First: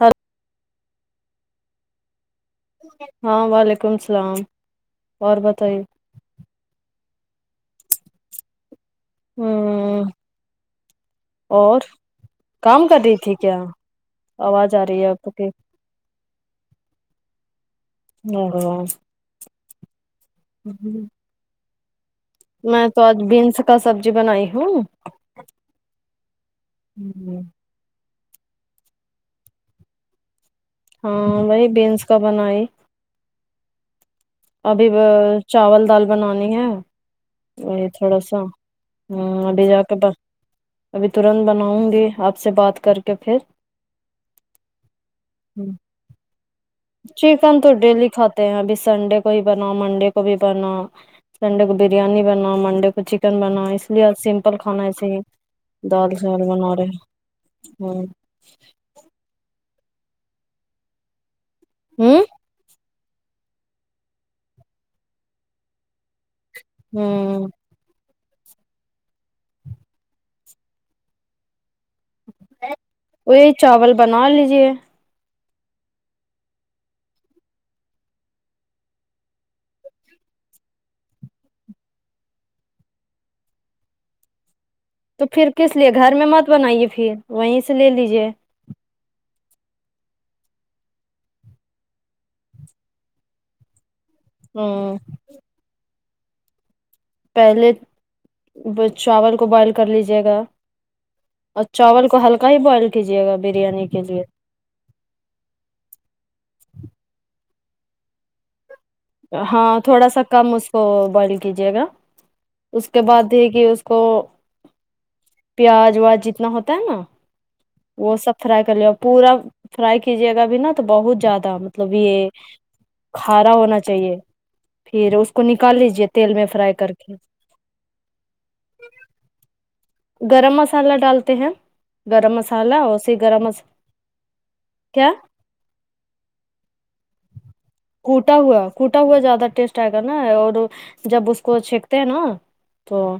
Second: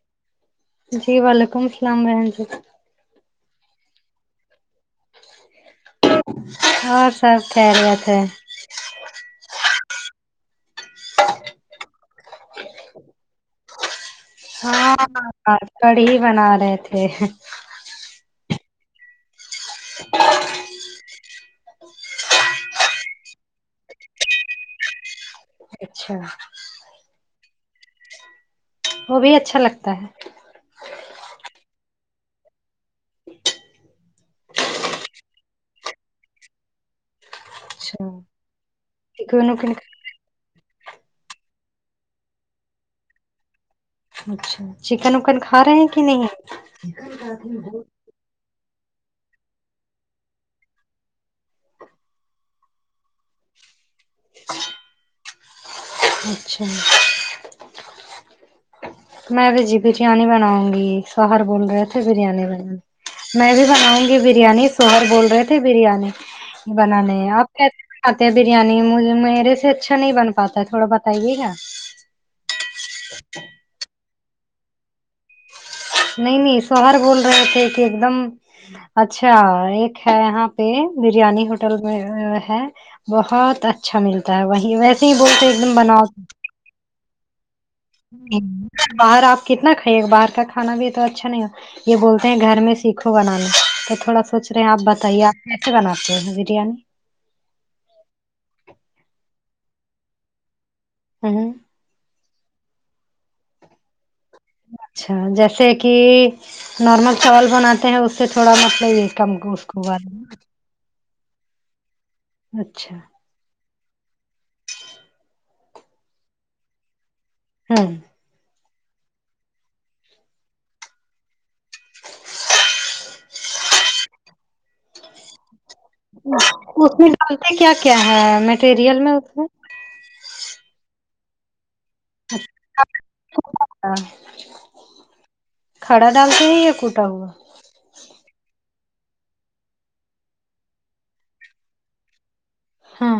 hello جی وعلیکم السلام بہن جی ہاں وعلیکم السلام اور بتائیے ہاں سب خیریت ہے ہمم اور کام کر رہی تھی کیا آواز آ رہی ہے ہاں آپ کی کڑھی بنا رہے تھے [unintelligible] [unintelligible] [unintelligible] میں تو آج بینس کا سبزی بنائی ہوں اچھا ھمم وہ بھی اچھا لگتا ہے ہاں وہی بینس کا بنئ ابھی چاول دال بنانی ہے وہی اچھا تھوڑا سا ہ چکن ابھی وکن جا کے بس ابھی ترنت بناؤں گی آپ سے بات کر کے پھر اچھا چکن وکن کھا رہے ہیں کہ نہیں چکن تو ڈیلی کھاتے ہیں ابھی سنڈے کو ہی بنا منڈے کو بھی بنا سنڈے کو بریانی بنا منڈے کو چکن بنا اس یا سمپل کھانا ایسے ہی دال چاول بنا رہے اچھا ہ میں بھی جی بریانی بناؤں گی شوہر بول رہے تھے ہوں بریانی بن میں بھی بناؤں گی بریانی سوہر بول رہے تھے بریانی بنانے ہوں آپ کیسے کھاتے ہیں بریانی مجھے میرے سے اچھا نہیں بن پاتا تھوڑا بتائیے گا وہ یہی چاول بنا لیجیے نہیں نہیں شوہر بول رہے تھے کہ ایک دم اچھا ایک ہے یہاں پہ بریانی ہوٹل میں ہے بہت اچھا ملتا ہے وہی ویسے ہی تو بولتے پھر ایک دم کس لیے بناؤ گھر میں مت بنائیے پھر وہیں سے لے لی باہر آپ کتنا کھائیے گا باہر کا کھانا بھی تو اچھا نہیں ہو یہ بولتے ہیں گھر میں سیکھو بنانا تو تھوڑا سا سوچ رہے ہیں آپ ہوں بتائیے آپ کیسے بناتے ہیں بریانی پہلے چاول کو بوائل کر لیجیے گا ہ اور چاول کو ہلکا ہی بوائل کیجیے گا بریانی کے لیے اچھا جیسے کہ نارمل چاول بناتے ہیں اس سے تھوڑا مطلب یہ کم اس ہاں کو تھوڑا سا کم اس کو بوائل کیجیے گا اس اچھا کے بعد دیک کے اس کو پیاز واج جتنا ہوتا ہے نا ہوں وہ سب فرائی کر لیے پورا فرائی کیجیے گا اب نا تو بہت زیادہ مطلب یہ کھارا ہونا چاہیے پھر اس کو نکال لیجے تیل میں فرائی کر کے اس ڈالتے میں کیا کیا ہے مٹیریل میں اس میں گرم مسالہ ڈالتے ہیں گرم مسالحہ اسی گرم مسا کیا کھڑا ڈال تے ہیں یہ کٹا ہوا کوٹا ہوا کوٹا ہوا زیادہ ٹیسٹ آئے گا نا اور جب اس کو چھینکتے ہیں نا تو ہاں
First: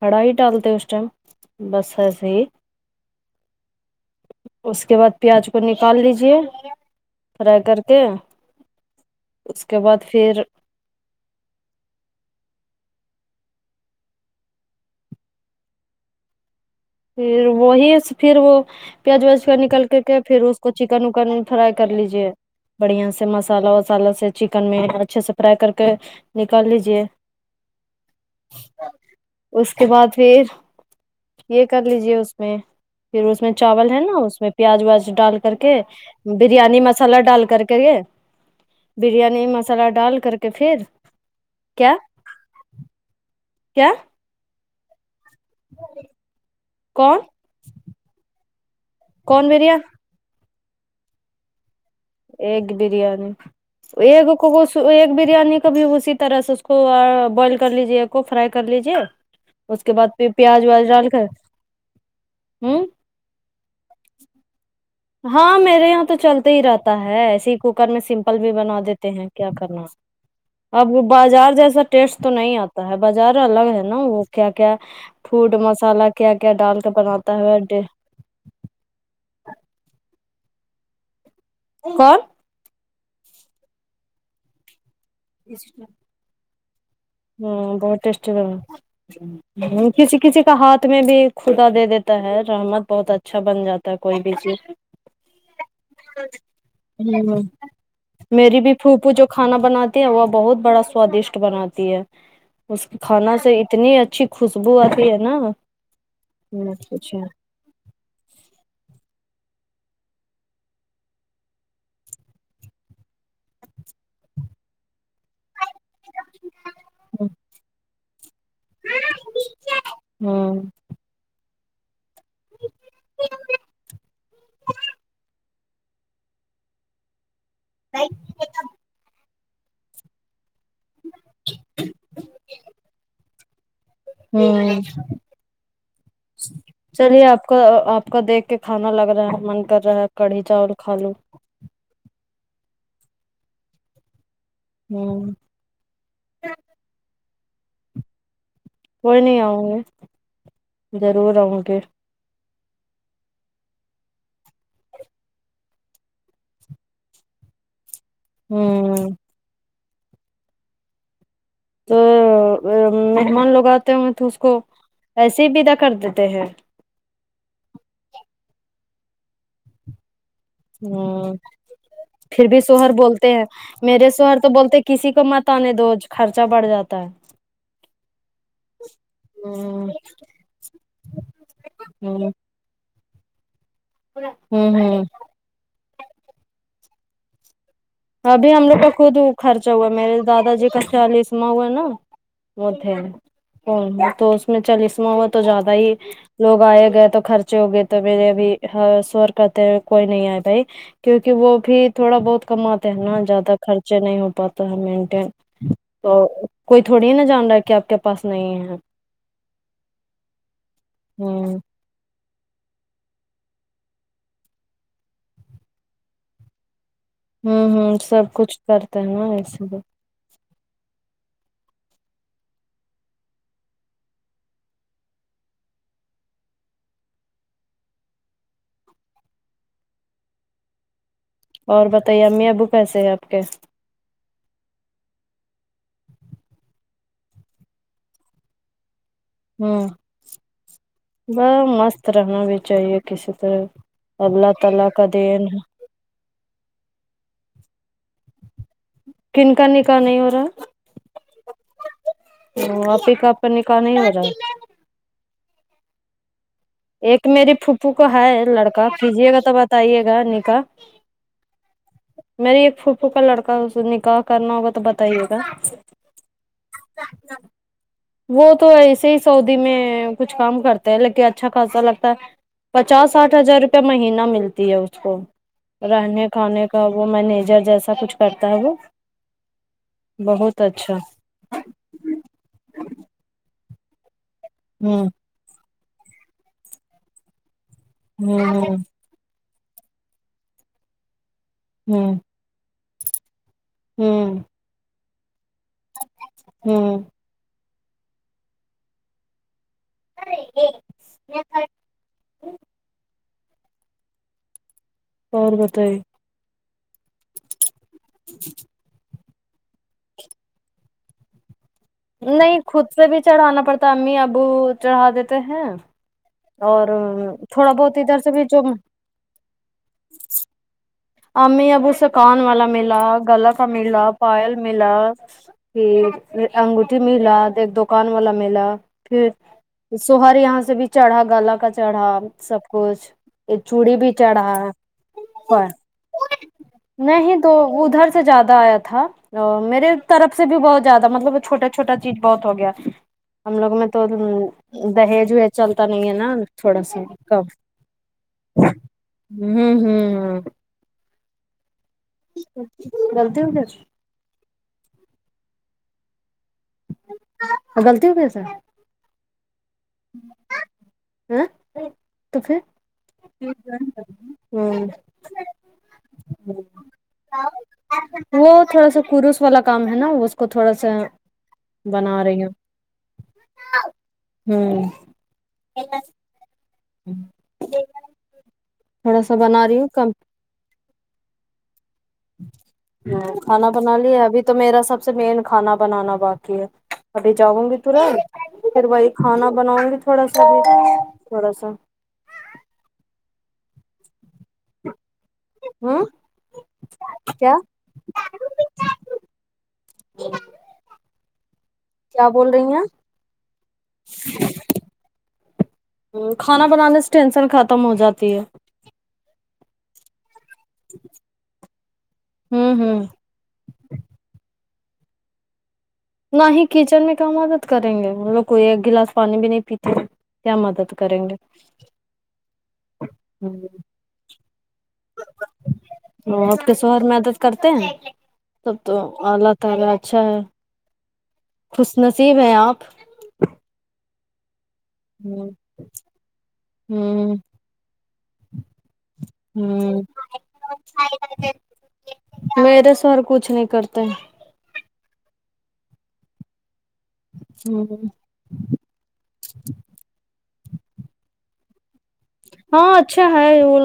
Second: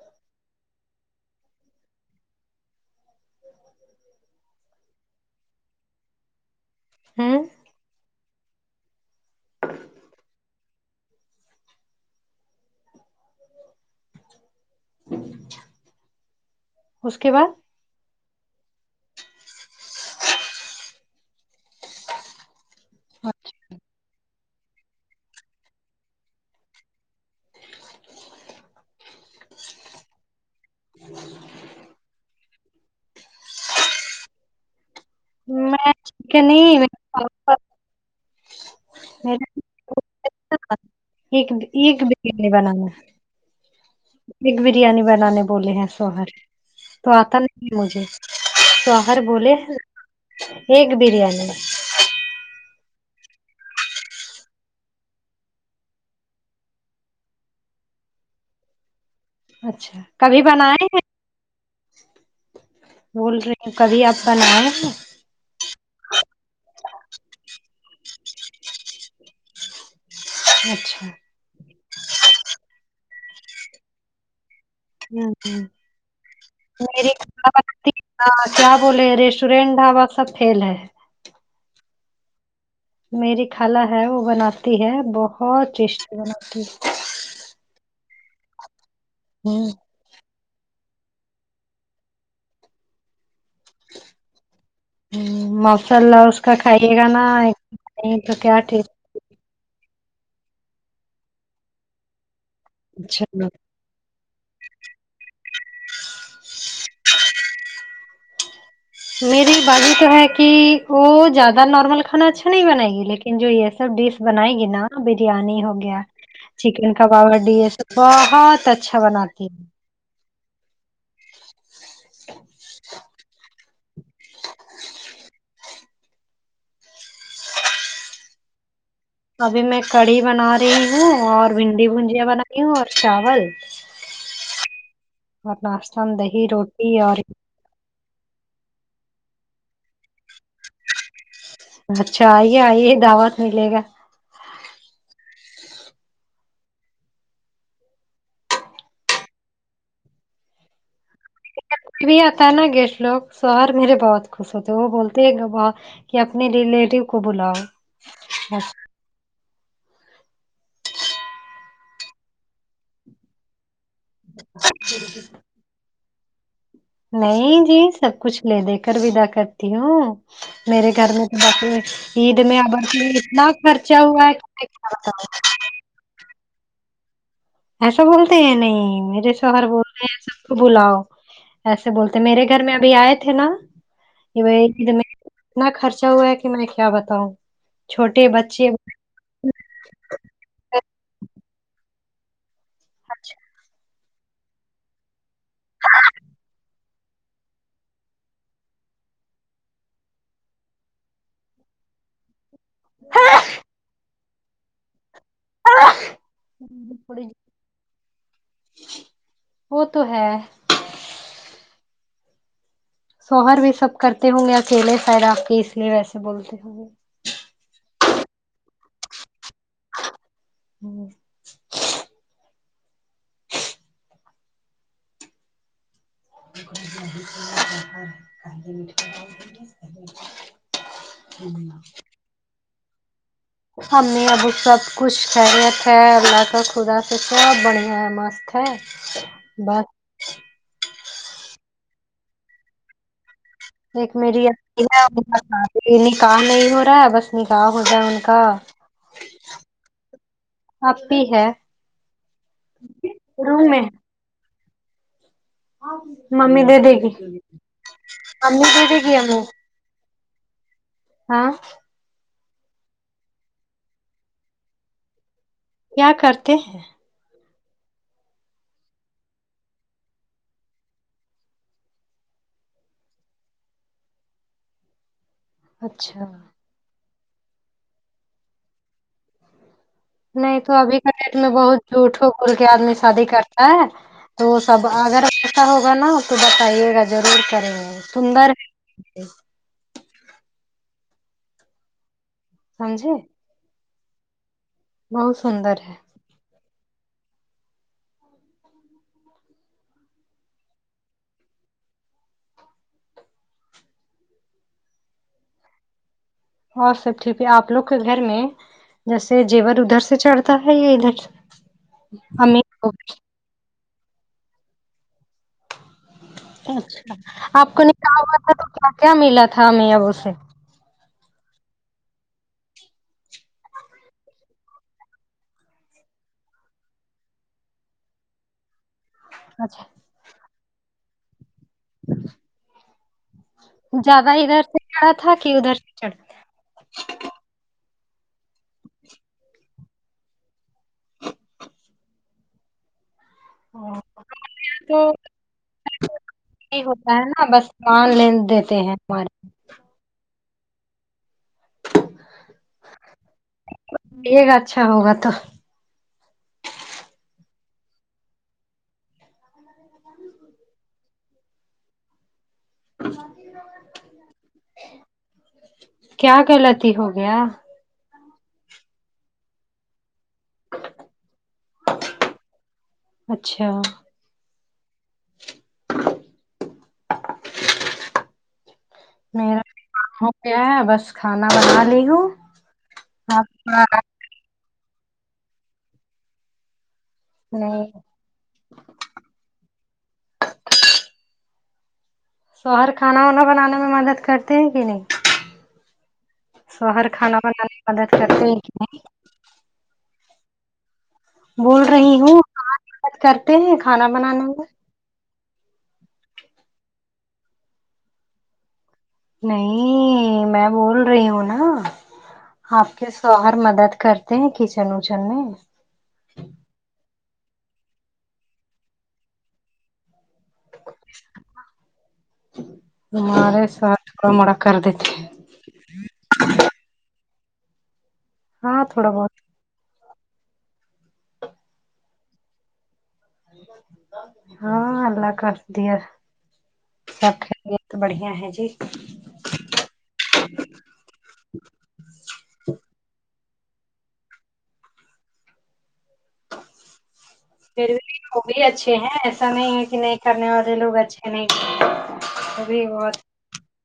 کھڑا ہی ڈالتے اس ٹائم بس ایسے ہی اس کے بعد پیاز کو نکال لیجے ہوں فرائی کر کے اس کے بعد پھر [inaudible] اس کے پھر بعد وہی اس پھر وہ پیاز ویاز کا نکل کر کے پھر اس کو چکن وکن فرائی کر لیجے بڑھیا سے مسالہ وسالا سے چکن میں اچھے سے فرائی کر کے نکال لیجے اس کے بعد پھر یہ کر لیجے اس میں پھر اس میں چاول ہے نا اس میں پیاز ویاز ڈال کر کے میں کہ بریانی نہیں مسالہ ڈال کر کے کے بریانی مسالہ ڈال کر کے پھر ایک کیا ایک بریانی بنانا کیا بگ بریانی بنانے بولے ہیں سوہرے تو کون آتا نہیں مجھے سوہرے کون بولے بریا ہیں ایکگ بریانی ایگ بریانی ایک کو ایک بریانی کا بھی اسی طرح سے اس کو بوائل کر لیجے کو فرائی کر لیجے اس کے اچھا بعد پھر کبھی پیاز بنائے ویاز ہیں ڈال کر ہ بول رہی ہ کبھی آپ کا نام ہے ہاں میرے یہاں تو چلتے ہی رہتا ہے ایسے ہی کوکر میں سمپل بھی بنا دیتے ہیں کیا کرنا اب اچھا بازار جیسا ٹیسٹ تو نہیں آتا ہے بازار الگ ہے نا وہ کیا کیا ہوں پوڈ ہوں مسالہ کیا کیا ڈال کر بناتا ہے ہاں کیا بولے ریسٹورینٹ ڈھابا سب فیل ہے کو کون میری خکھلا ہے وہ بناتی ہے بہت ٹیسٹی بناتی ہے ہ بہت ٹیسٹی لگا کسی کسی کا ہاتھ میں بھی کدا دے دیتا ہے رحمت بہت اچھا بن جاتا ہے کوئی بھی چیز ہ ماشاء اللہ اس کا کھائیے گا نا ہ تو کیا میری بھی ٹسٹ پھوپھو جو کھانا بناتی ہے وہ بہت بڑا سوادشٹ بناتی ہے اس کے اچھا کھانا سے اتنی اچھی خوشبو آتی ہے نا مت پوچھئے میری بازی تو ہے کہ وہ زیادہ نارمل کھانا اچھا نہیں بنائے گی لیکن جو یہ سب ڈش بنائے گی نا بریانی ہوگی گیا چکن کباب ہڈی یہ سب بہت اچھا بناتی ہے ہاں نہیں ابھی میں کڑھی بنا رہی ہوں اور بھنڈی بھجیاں بنا رہی ہوں اور چاول ہمم اور ناشتہ دہی روٹی اور آپ کا آپ کا دیکھ کے کھانا لگ رہا ہے من کر رہا ہے کڑھی چاول کھالوں اچھا آئیے آئیے دعوت ملے گا ہمم کوئی نہیں آؤں گے ضرور آؤں گے کبھی آتا نا گیسٹ لوگ شوہر میرے بہت خوش ہوتے ہیں وہ بولتے ہیں کہ اپنی ریلیٹیو کو بولاؤ ہوں تو مہمان لوگ آتے ہو تو اس کو ایسے ہی ودا کر دیتے ہیں نہیں جی سب کچھ لے دے کر ودا کرتی ہوں میرے گھر میں ہ تو بس عید پھر میں بھی اب شوہر بولتے ہیں اتنا خرچہ ہوا ہے کہ پتا نہیں روز خرچہ بڑھ جاتا ہے ایسا بولتے ہیں نہیں میرے سےہر بول ہ رہے ہیں ایسا بلاؤ ایسے بولتے ہ میرے گھر میں ابھی آئے تھے نا ہ ہ اتنا خرچا ہوا ہے کہ میں کیا بتاؤں چھوٹے ابھی ہم بچے لوگ کا خود خرچہ ہوا ہے میرے دادا جی کا چیالیسواں ہوا نا وہ تھے تو اس میں چالیسواں ہوا تو زیادہ ہی لوگ آئے گئے تو خرچے ہو گئے تو میرے ابھی شوہر کہتے ہیں کوئی نہیں آئے بھائی کیونکہ وہ بھی تھوڑا بہت کماتے ہیں نا زیادہ خرچے نہیں ہو پاتا ہے مینٹین تو کوئی تھوڑی نا جان رہا کہ آپ کے پاس نہیں ہے وہ تو ہے ہمم شوہر بھی سب کرتے ہوں گے اکیلے سائڈ آ کے اس لیے ویسے بولتے ہوں گے ھمم ھمم سب کچھ کرتے ہیں نا ایسے لئے ہم [unintelligible] اور بتائیے امی ابو کیسے ہے آپ کے امی ابو سب کچھ خیریت ہے اللہ کا خدا سے سب بڑھیا ہے مست ہے بس ھمم مست رہنا بھی چاہیے کسی طرح اللہ تعالی کا دین یہ نکاح نہیں ہو رہا ہے بس نکاح ہو جائے ان کا کن کا نکاح نہیں ہو رہا اپی ہے ھمم [unintelligible] کا روم نکاح میں نہیں ہو رہا ہے ممی دیدے گی ایک میری پھوپھو کا ہے امی دے لڑکا دے گی کیجیے امی گا تو بتائیے گا نکاح ہاں میری ایک پھوفو کا لڑکا ہے اسے نکاح کرنا ہوگا تو بتائیے گا کیا کرتے ہیں وہ تو ایسے ہی سعودی میں کچھ کام کرتے ہیں لیکن اچھا خاصا لگتا ہے پچاس ساٹھ ہزار روپے مہینہ ملتی ہے اس کو رہنے اچھا کھانے کا وہ مینیجر جیسا کچھ کرتا ہے وہ نہیں بہت تو اچھا ابھی کا ٹائم میں بہت جھوٹوں بول کے آدمی شادی کرتا ہے تو سب ہوں اگر ایسا ہوگا نا تو بتائیے گا ضرور کریں گے سندر ہوں ہے ھمم ہاں جی ھمم بہت سندر ہے ھمم ارے یہ میں اور بتائے اور سب ٹھیک ہے آپ لوگ کے گھر میں جیسے جیور ادھر سے چڑھتا ہے یا ادھر سے نہیں امی خود کو سے بھی چڑھانا پڑتا امی ابو چڑھا دیتے ہیں اور اچھا آپ تھوڑا کا بہت نکاح ادھر سے ہوا بھی تھا جو تو کیا کیا ملا تھا امی ابو سے امی ابو سے کان والا ملا گلا کا ملا پائل ملا پھر انگوٹھی ملا ایک دو کان والا میلا پھر اچھا شوہر یہاں سے بھی چڑھا گالا کا چڑھا سب کچھ ایک چوڑی بھی زیادہ چڑھا ادھر سے چڑھا تھا کہ پر ادھر سے نہیں تو ادھر سے زیادہ آیا تھا میرے طرف سے بھی بہت زیاد مطلب وہ چھوٹا چوٹا چیز بہت ہو گیا ہم لوگ میں چڑھا تو تو دہیج ویج چلتا نہیں ہے نا تھوڑا نہیں سا ہوتا ہے کم نا بس لین دیتے ہیں ہمارے ہوں ہوں غلطی ہوگیا پیگا اچھا ہوگا تو غلطی ہو گئی سر تو پھر ہوں کیا غلطی ہو گیا وہ تھوڑا سا کرروس والا کام ہے نا اس کو تھوڑا سا بنا رہی ہیں اچھا ہوں ہوں تھوڑا سا بنا رہی ہوں کم میں بس کھانا بنا لی ہوں کھانا آپ بنالیا ابھی تو میرا سب سے مین کھانا بنانا باقی ہے ابھی جاؤں گی نہیں ترنت پھر وہی کھانا بناؤں گی تھوڑا سا بھی تھوڑا سا سو ہر کھانا وانا بنانے میں مدد کرتے کرتے ہے کی نی ہوں سوہر کھانا کیا بنانے میں مدد کرتے ہیں کہ نہیں بول رہی کیا ہوں بول رہی ہاں مدت کرتے ہیں کھانا بنانے میں کھانا بنانے سے ٹینشن ختم ہو جاتی ہے نہیں میں بول رہی ہوں نا ہوں آپ ہوں کے شوہر مدد کرتے ہیں کچن وچن میں نہ ہی کچن میں کیا مدد کریں گے مطلب کوئی ایک گلاس پانی بھی نہیں پیتے ہے کیا مدد کریں گے [unintelligible] کردتی وہ آپ کے شہر میں مدد کرتے ہیں سب ہاں تو تھوڑا بہت اچھا ہے خوش نصیب ہے آپ ہاں اللہ ہوں کا دیا سب ہوں خیریت بڑھیا ہے جی ہو میرے سر کچھ نہیں کرتے پھر بھی وہ بھی اچھے ہیں ایسا نہیں ہے کہ نہیں کرنے والے لوگ اچھے نہیں وہ بھی ہاں بہت اچھا ہے وہ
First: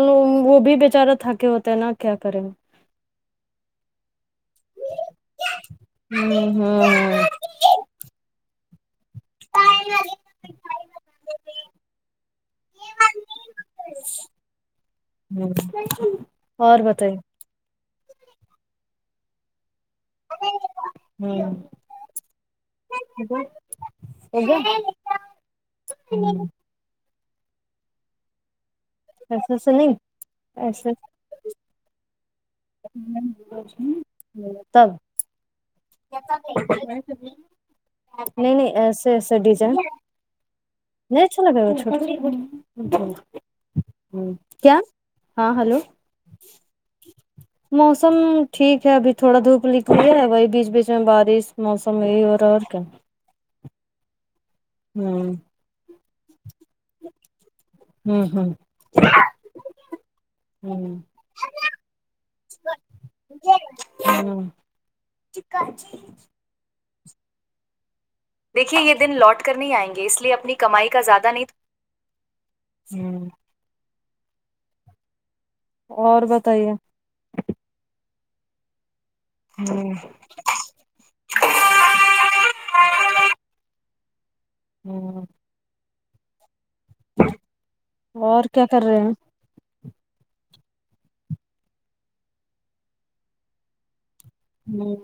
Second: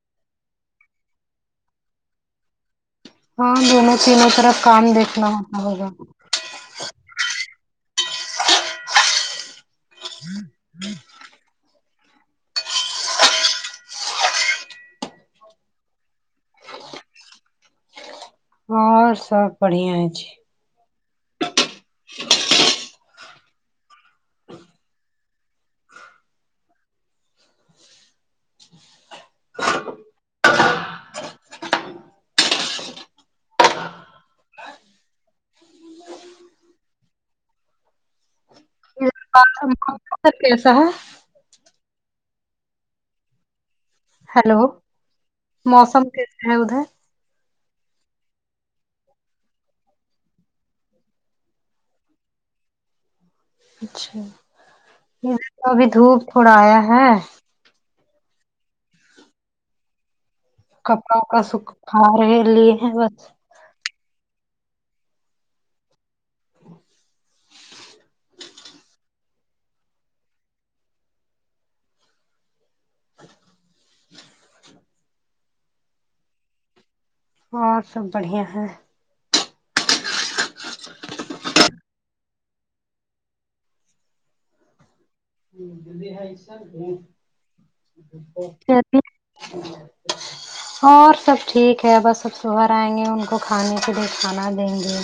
وہ بھی بےچارہ تھکے ہوتے ہے نا کیا کریں ہاں دونوں تینوں طرف کام دیکھنا ہوتا ہوگا ہوں ہوں اور بتائیے اور سب بڑھیا ہے جی ہوں ہو گیا ایسے سنے ایسے ج تب نہیں نہیں کیسا ڈیزائن موسم کیسا ہے نہیں یہ اچھا لگ رہا ہے ھمم ہیلو کیا ہاں ہیلو موسم کیسا ہے ادھر موسم ٹھیک ہے ابھی تھوڑا دھوپ نکلی اور ہے وہی بیچ بیچ میں بارش موسم یہی ہو رہا ہے اور کیا اچھا ہوں تو ابھی دھوپ تھوڑا آیا ہے ھمم ھمم کپڑا کو سکھ کھا رہے لیے ہیں بس ھمم دیکھیے یہ دن لوٹ کر نہیں آئیں گے اس لیے اپنی کمائی کا زیادہ نہیں تو ھمم اور بتائیے اور سب بڑھیا ہے ھمم ھمم [unintelligible] اور کیا کر رہے ہیں اور سب ٹھیک ہے بس اب شوہر آئیں گے ان کو کو کھانے کے لیے کھانا دیں ہوں گے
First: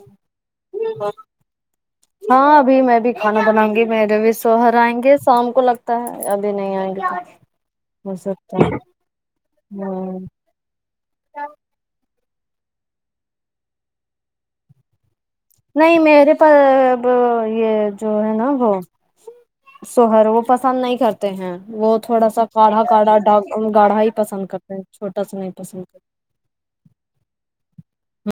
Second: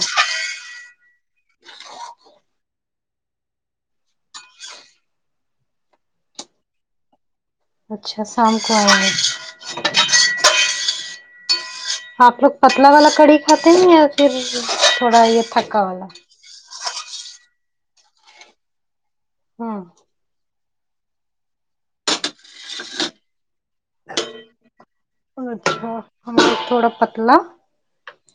ہاں ابھی میں بھی کھانا بناؤں گی میرے بھی شوہر آئیں گے شام کو لگتا ہے ابھی نہیں آئیں گے تو ہو اچھا شام سکتا کو آئیں گے ھمم آپ لوگ پتلا والا کڑی کھاتے ہیں یا پھر تھوڑا یہ تھکا نہیں والا میرے پا اب یہ جو ہے نا وہ ہاں سوہر وہ پسند نہیں کرتے ہیں وہ تھوڑا سا گاڑھا گاڑھا ڈاک گاڑھا ہی پسند کرتے ہیں چھوٹا سا نہیں پسند کرتے ہمیں تھوڑا پتلا